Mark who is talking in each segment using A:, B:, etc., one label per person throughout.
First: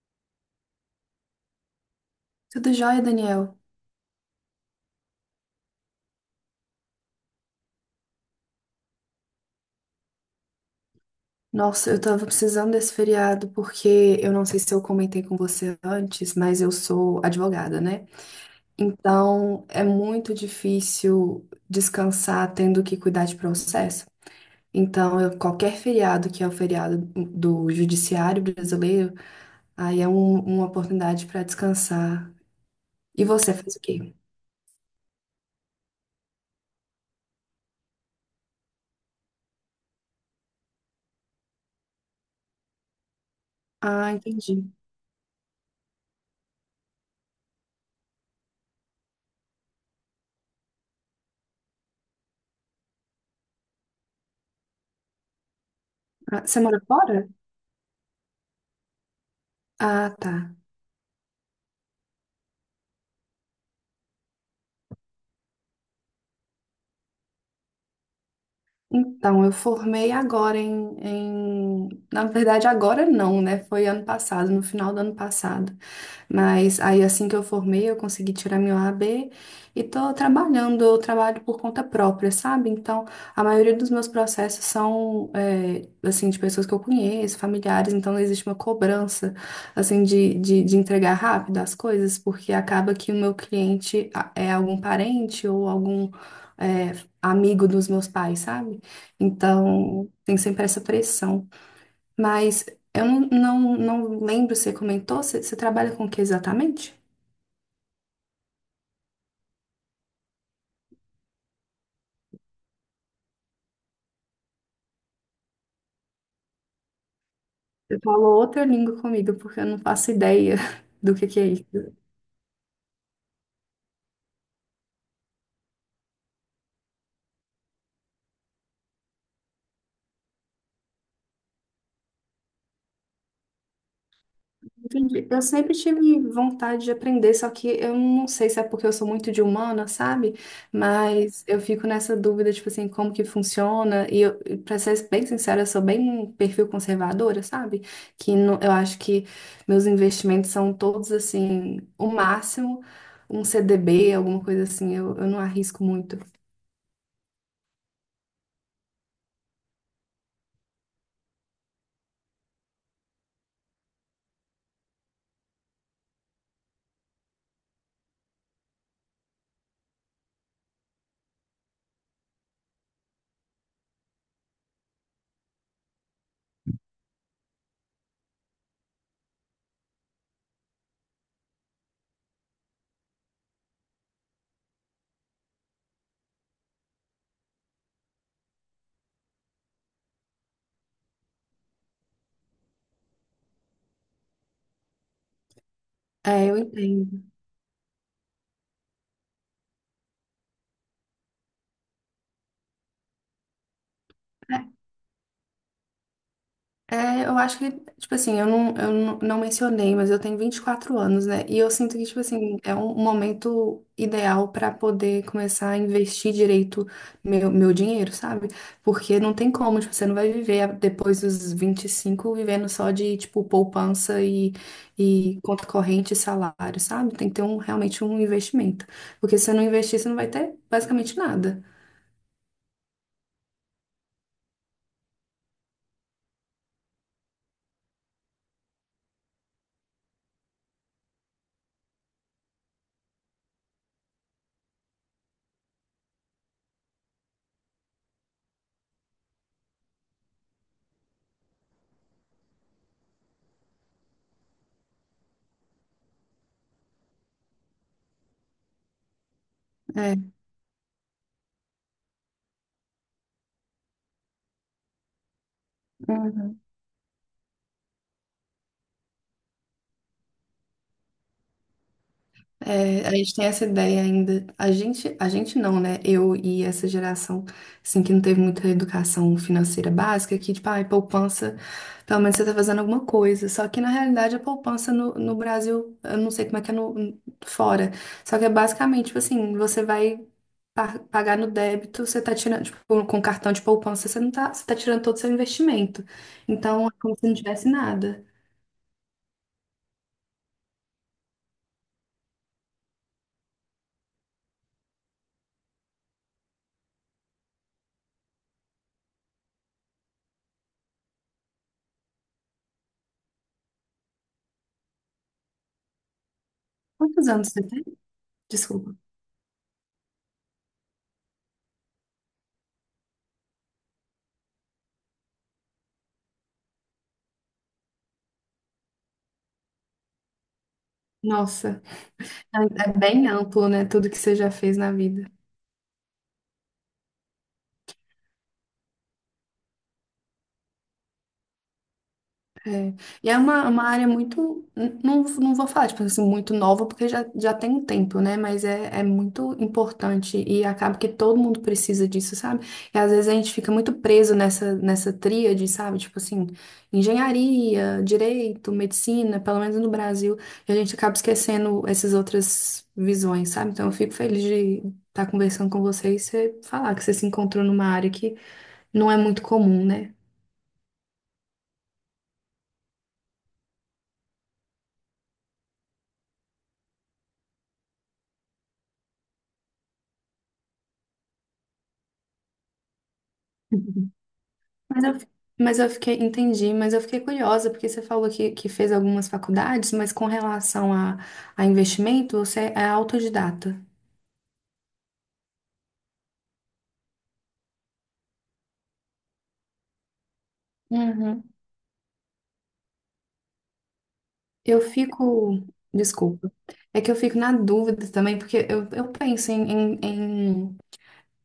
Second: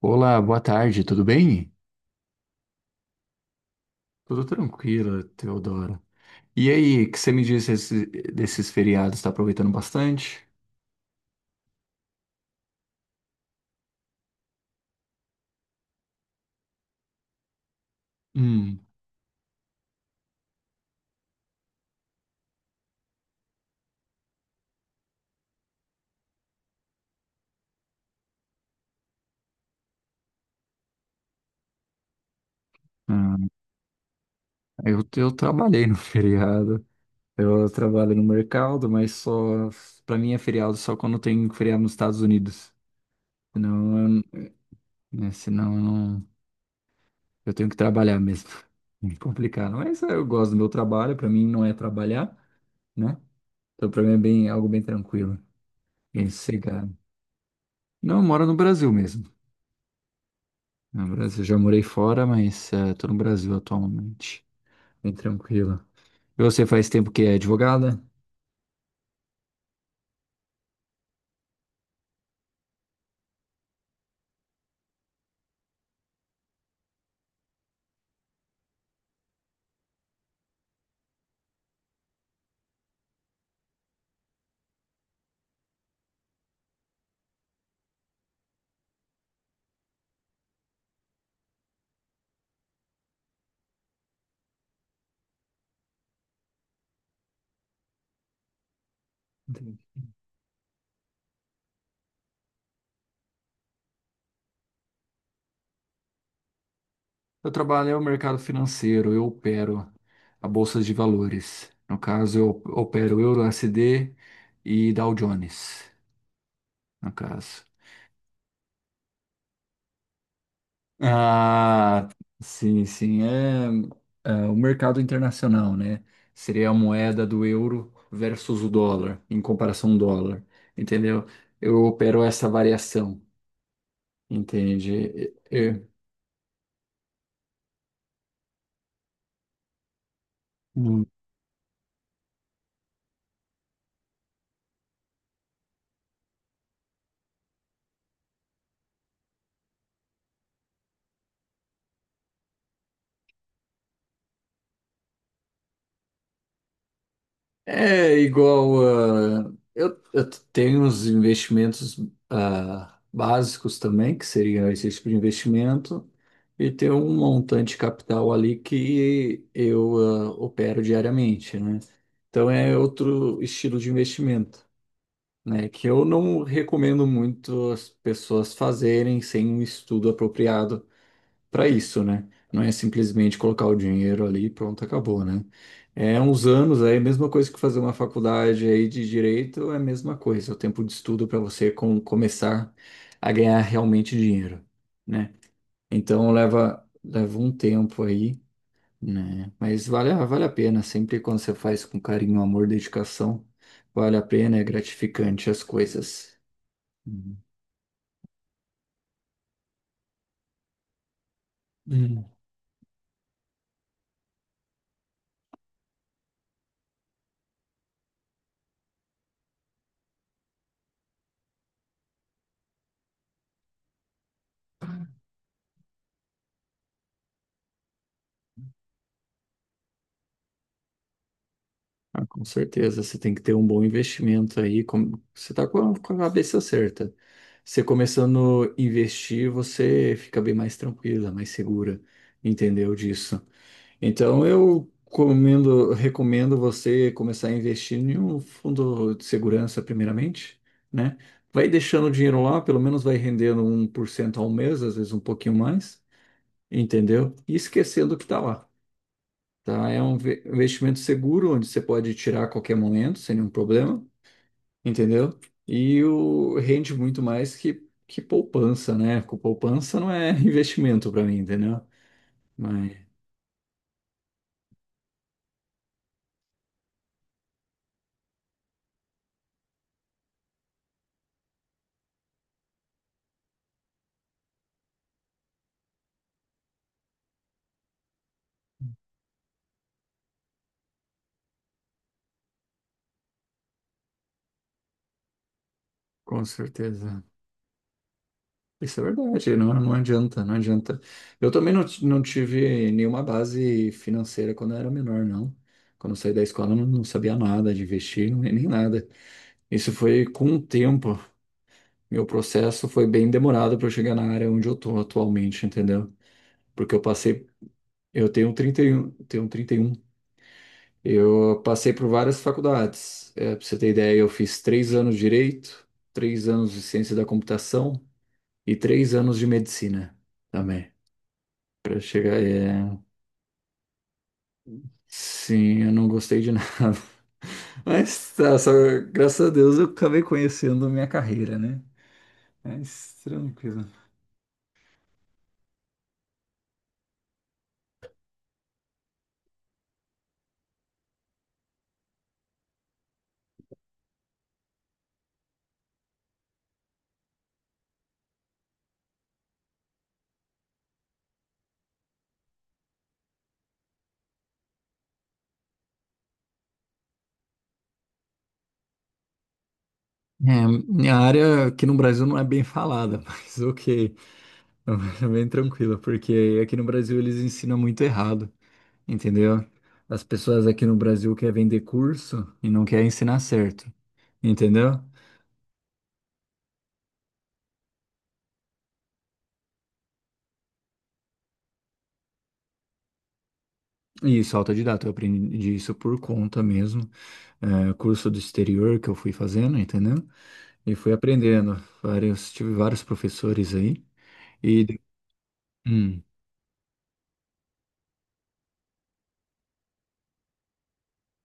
A: Olá, boa tarde, tudo bem?
B: Tudo jóia, Daniel?
A: Tudo tranquilo, Teodoro. E aí, o que você me disse desses feriados? Está aproveitando bastante?
B: Nossa, eu tava precisando desse feriado porque eu não sei se eu comentei com você antes, mas eu sou advogada, né?
A: Hum.
B: Então é muito difícil descansar tendo que cuidar de processo. Qualquer feriado que é o feriado do judiciário brasileiro, uma oportunidade para descansar. E
A: Ah,
B: você fez o quê?
A: eu, eu trabalhei no feriado. Eu trabalho no mercado, mas só para mim é feriado só quando tem feriado nos Estados Unidos. Senão,
B: Ah,
A: eu,
B: entendi.
A: né, senão eu não, eu tenho que trabalhar mesmo. É complicado. Mas eu gosto do meu trabalho. Para mim não é trabalhar, né? Então para mim é bem algo bem tranquilo, bem
B: Ah, você mora
A: sossegado.
B: fora?
A: Não, eu moro no Brasil mesmo.
B: Ah, tá.
A: No Brasil, já morei fora, mas tô no Brasil atualmente. Bem tranquila. E você faz tempo que é advogada?
B: Então, eu formei agora. Na verdade, agora não, né? Foi ano passado, no final do ano passado. Mas aí assim que eu formei, eu consegui tirar meu AB e tô trabalhando, eu trabalho por conta própria, sabe? Então, a maioria dos meus processos são, assim, de pessoas que eu conheço, familiares, então não existe uma cobrança, assim, de entregar rápido as coisas, porque acaba que o meu é algum parente ou algum, é, amigo dos meus pais, sabe?
A: Entendi.
B: Então, tem sempre essa pressão. Mas eu não lembro se você comentou, você trabalha com o que exatamente?
A: Eu trabalho no mercado financeiro, eu opero a bolsa de valores. No caso, eu opero Euro USD e Dow Jones, no caso.
B: Você falou outra língua comigo, porque eu não faço ideia do que é isso.
A: Ah, sim, sim, é, é o mercado internacional, né? Seria a moeda do euro versus o dólar, em comparação ao dólar, entendeu? Eu opero essa variação.
B: Entendi.
A: Entende?
B: Eu sempre
A: É,
B: tive vontade de aprender, só que eu não sei se é porque eu sou muito de humana, sabe? Mas eu fico nessa dúvida, tipo assim, como que funciona. E eu, e pra ser bem sincera, eu sou bem um perfil conservadora, sabe? Que não- Eu acho que meus investimentos são todos, assim, o máximo, um CDB, alguma coisa assim, eu não arrisco muito.
A: é igual a. Eu tenho uns investimentos básicos também, que seria esse tipo de investimento, e tem um montante de capital ali que eu opero diariamente, né? Então é outro estilo de investimento, né? Que eu não recomendo muito as pessoas fazerem sem um estudo apropriado para isso, né? Não é simplesmente colocar o dinheiro ali e pronto, acabou, né? É uns anos aí, a mesma coisa que fazer uma faculdade aí de direito, é a mesma coisa, o tempo de estudo para você começar a ganhar realmente dinheiro, né? Então
B: É, eu
A: leva
B: entendo.
A: leva um tempo aí, né? Mas vale a pena, sempre quando você faz com carinho, amor, dedicação, vale a pena, é gratificante as coisas.
B: É, eu acho que, tipo assim, eu não mencionei, mas eu tenho 24 anos, né? E eu sinto que, tipo
A: Uhum.
B: assim, é um momento ideal pra poder começar a investir direito meu dinheiro, sabe? Porque não tem como, tipo, você não vai viver a- depois dos 25 vivendo só de, tipo, e conta corrente e salário, sabe? Tem que ter um, realmente um investimento. Porque se você não investir, você não vai ter basicamente nada.
A: Ah, com certeza, você tem que ter um bom investimento aí. Você está com com a cabeça certa. Você começando a investir, você fica bem mais tranquila, mais segura, entendeu disso? Então, eu recomendo você começar a investir em um fundo de segurança, primeiramente, né? Vai deixando o dinheiro lá, pelo menos vai rendendo 1% ao mês, às vezes um pouquinho mais, entendeu? E esquecendo o que está lá, tá? É um investimento seguro, onde você pode tirar a qualquer momento, sem nenhum problema, entendeu? E o
B: É.
A: rende muito mais que poupança, né? Com poupança não é investimento para mim, entendeu? Mas
B: É, a gente tem essa ideia ainda. A gente não, né? Eu e essa geração, assim, que não teve muita educação financeira básica, que, tipo, ai, poupança, pelo menos você tá fazendo alguma coisa. Só que, na realidade, a poupança no, no Brasil, eu não sei como é que é no, fora. Só que é basicamente, tipo assim, pagar no débito, você tá tirando, tipo, com cartão de poupança, você não tá, você tá tirando todo o seu investimento.
A: com
B: Então, é como
A: certeza.
B: se não tivesse nada.
A: Isso é verdade, não não adianta, não adianta. Eu também não tive nenhuma base financeira quando eu era menor, não. Quando eu saí da escola, eu não sabia nada de investir, nem nada. Isso foi com o tempo. Meu processo foi bem demorado para eu chegar na área onde eu tô atualmente, entendeu? Porque eu
B: Quantos
A: passei,
B: anos você tem?
A: eu tenho trinta e
B: Desculpa.
A: um, tenho 31. Eu passei por várias faculdades. É, para você ter ideia, eu fiz 3 anos de direito, 3 anos de ciência da computação e 3 anos de medicina também.
B: Nossa.
A: Para chegar,
B: É é
A: é...
B: bem amplo, né? Tudo que você já fez na vida.
A: Sim, eu não gostei de nada. Mas tá, só, graças a Deus eu acabei conhecendo a minha carreira, né?
B: É.
A: Mas
B: E é uma
A: tranquilo.
B: área muito. Não, não vou falar, tipo assim, muito nova, porque já, já tem um tempo, né? Mas é, é muito importante e acaba que todo mundo precisa disso, sabe? E às vezes a gente fica muito preso nessa tríade, sabe? Tipo assim, engenharia, direito, medicina, pelo menos no Brasil, e a gente acaba esquecendo essas outras visões, sabe? Então eu fico feliz de estar conversando com vocês e você falar que você se encontrou numa área que não é muito comum, né?
A: É, minha área aqui no Brasil não é bem falada, mas ok, é bem tranquila, porque aqui no Brasil eles ensinam muito errado, entendeu? As pessoas aqui no Brasil querem vender curso e não querem ensinar certo,
B: Uhum.
A: entendeu?
B: Mas eu, Entendi, mas eu fiquei curiosa, porque você falou que fez algumas faculdades, mas com relação a investimento, você é autodidata.
A: E isso, autodidata, eu aprendi isso por conta mesmo, é, curso do exterior que eu fui fazendo, entendeu? E fui
B: Uhum.
A: aprendendo, vários, tive vários professores aí,
B: Eu
A: e...
B: fico,
A: Hum.
B: desculpa, é que eu fico na dúvida também, porque eu penso em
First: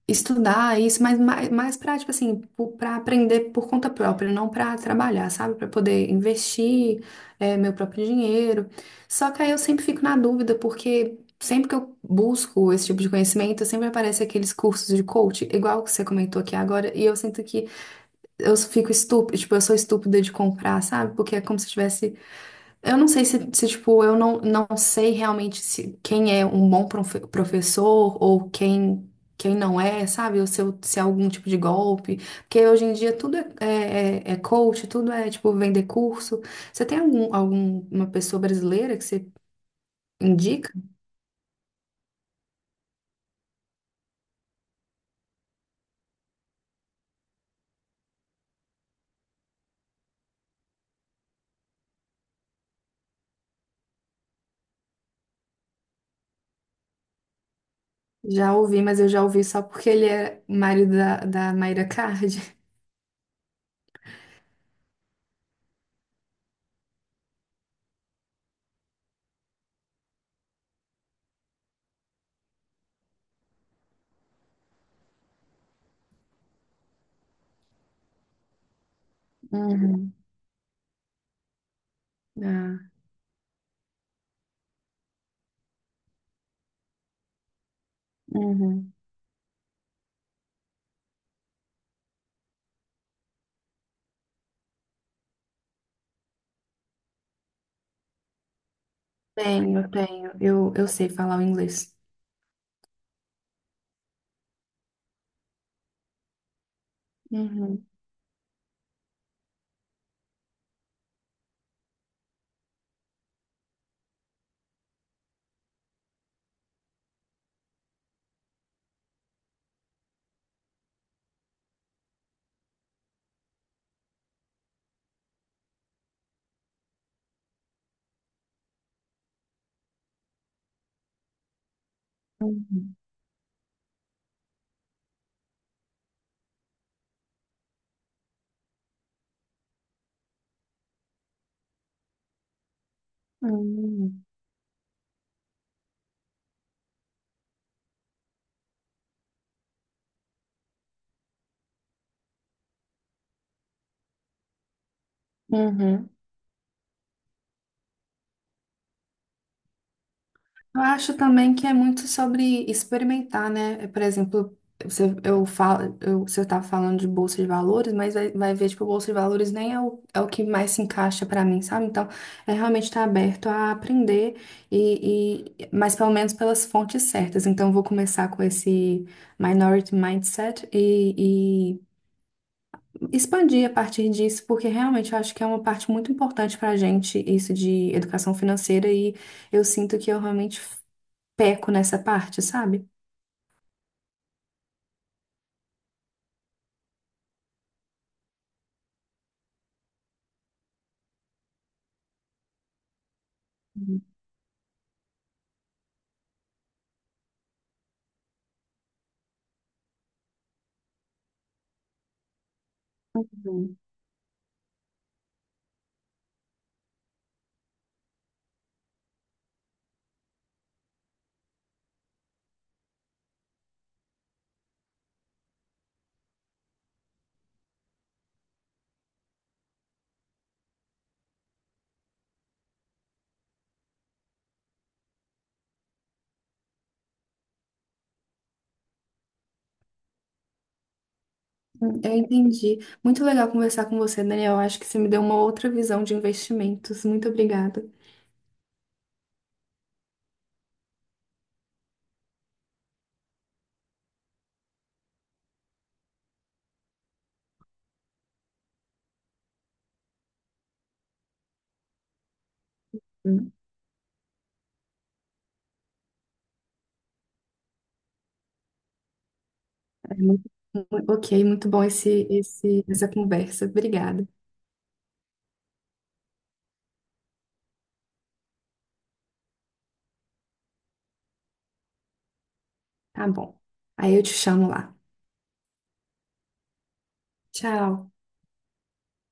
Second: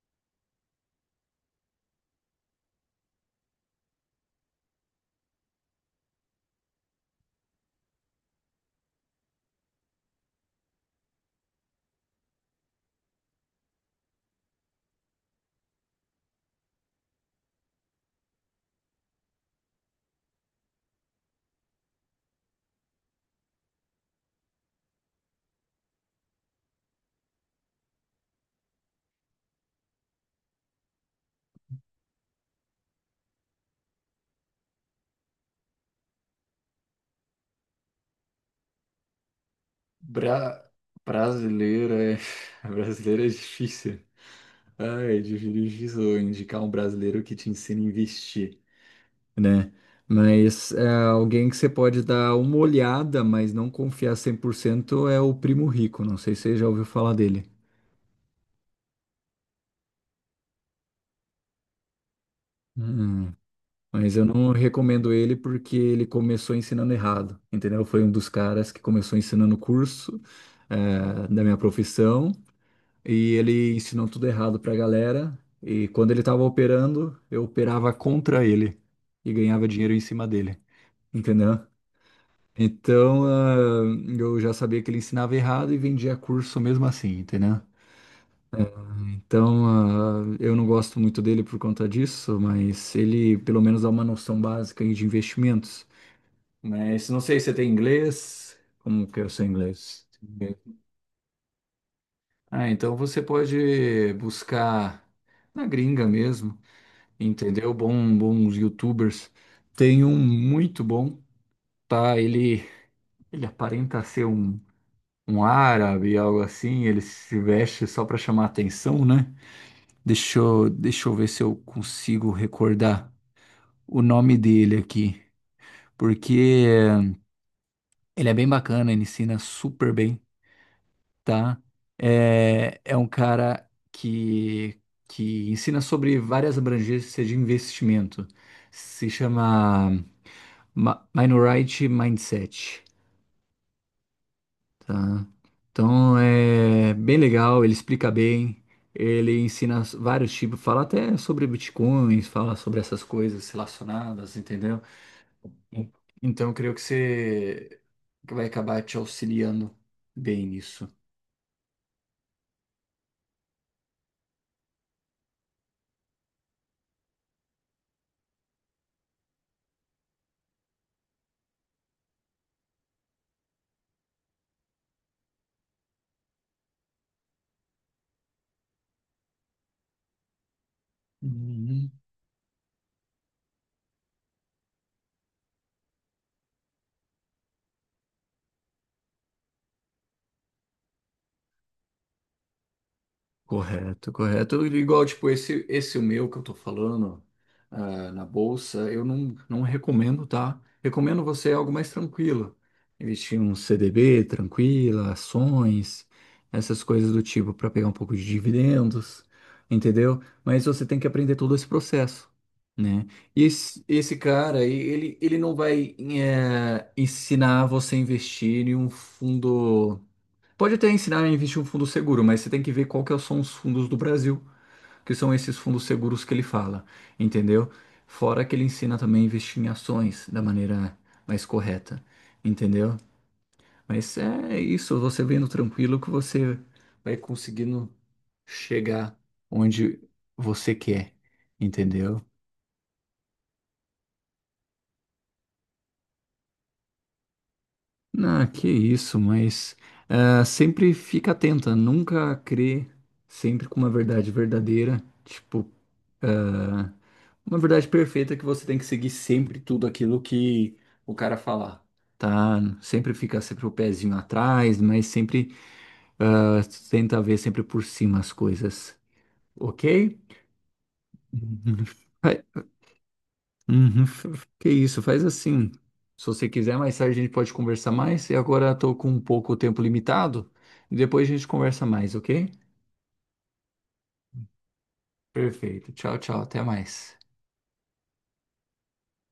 B: estudar isso, mais para, tipo assim, para aprender por conta própria, não para trabalhar, sabe? Para poder investir meu próprio dinheiro. Só que aí eu sempre fico na dúvida, porque sempre que eu busco esse tipo de conhecimento, sempre aparece aqueles cursos de coach, igual que você comentou aqui agora, e eu sinto que eu fico estúpida, tipo, eu sou estúpida de comprar, sabe? Porque é como se eu tivesse eu não sei se, se, tipo, eu não, não sei realmente se quem é um bom professor ou quem, quem não é, sabe? Ou se é algum tipo de golpe. Porque hoje em dia tudo é coach, tudo é, tipo, vender curso. Você tem algum, alguma pessoa brasileira que você
A: Bra...
B: indica?
A: Brasileira é... Brasileira é difícil. Ai, é difícil indicar um brasileiro que te ensina a investir, né? Mas é, alguém que você pode dar uma olhada, mas não confiar 100% é o Primo Rico. Não sei se você já ouviu falar dele.
B: Já ouvi, mas eu já ouvi só porque ele é marido da Mayra Card.
A: Hum, mas eu não recomendo ele porque ele começou ensinando errado, entendeu? Foi um dos caras que começou ensinando o curso é, da minha profissão e ele ensinou tudo errado pra galera. E quando ele tava operando, eu operava contra ele e ganhava dinheiro em
B: Uhum.
A: cima dele. Entendeu?
B: Ah,
A: Então, eu já sabia que ele ensinava errado e vendia curso mesmo assim, entendeu?
B: uhum.
A: Então, eu não gosto muito dele por conta disso, mas ele pelo menos dá uma noção básica aí de investimentos. Mas não sei se você tem inglês. Como que é o seu
B: Tenho,
A: inglês?
B: tenho. Eu sei falar o inglês.
A: Ah, então você pode buscar na gringa mesmo, entendeu?
B: Uhum.
A: Bom, bons YouTubers. Tem um muito bom, tá? Ele aparenta ser um. Um árabe, algo assim, ele se veste só para chamar atenção, né? Deixa eu ver se eu consigo recordar o nome dele aqui, porque ele é bem bacana, ele ensina super bem, tá? É,
B: Uhum.
A: é um cara que ensina sobre várias abrangências de investimento. Se chama Minority Mindset.
B: Uhum.
A: Tá. Então é bem legal, ele explica bem, ele ensina vários tipos, fala até sobre bitcoins, fala sobre essas coisas relacionadas, entendeu? Sim.
B: Uhum.
A: Então eu creio que você que vai acabar te auxiliando bem
B: Eu
A: nisso.
B: acho também que é muito sobre experimentar, né? Por exemplo, você, eu falo, eu, você estava falando de bolsa de valores, mas vai, vai ver, tipo, bolsa de valores nem é é o que mais se encaixa para mim, sabe? Então, é realmente estar aberto a aprender, mas pelo menos pelas fontes certas. Então, eu vou começar com esse Minority Mindset e
A: Uhum.
B: expandir a partir disso, porque realmente eu acho que é uma parte muito importante para a gente, isso de educação financeira, e eu sinto que eu realmente peco nessa parte, sabe?
A: Correto, correto. Igual, tipo, esse o meu que eu tô falando na bolsa, eu não recomendo, tá? Recomendo você algo mais tranquilo. Investir em um CDB tranquila, ações, essas coisas do tipo, para pegar um pouco de dividendos, entendeu? Mas você tem que aprender todo esse processo, né? E
B: Uhum.
A: esse cara, aí, ele não vai ensinar você a investir em um fundo. Pode até ensinar a investir um fundo seguro, mas você tem que ver qual que são os fundos do Brasil, que são esses fundos seguros que ele fala, entendeu? Fora que ele ensina também a investir em ações da maneira mais correta, entendeu? Mas é isso, você vendo tranquilo que você vai conseguindo chegar onde você quer,
B: Eu
A: entendeu?
B: entendi. Muito legal conversar com você, Daniel. Eu acho que você me deu uma outra visão de investimentos. Muito obrigada.
A: Ah, que isso, mas sempre fica atenta, nunca crê sempre com uma verdade verdadeira, tipo ah, uma verdade perfeita é que você tem que seguir sempre tudo aquilo que o cara falar, tá? Sempre fica
B: Uhum.
A: sempre o pezinho atrás, mas sempre ah, tenta ver sempre por cima as coisas, ok?
B: Ok, muito bom
A: Uhum. Vai-
B: essa conversa.
A: Uhum,
B: Obrigada.
A: que isso, faz assim. Se você quiser, mais tarde a gente pode conversar mais. E agora estou com um pouco o tempo limitado. E depois a gente conversa mais, ok?
B: Tá bom. Aí eu te chamo lá.
A: Perfeito. Tchau, tchau. Até mais.
B: Tchau.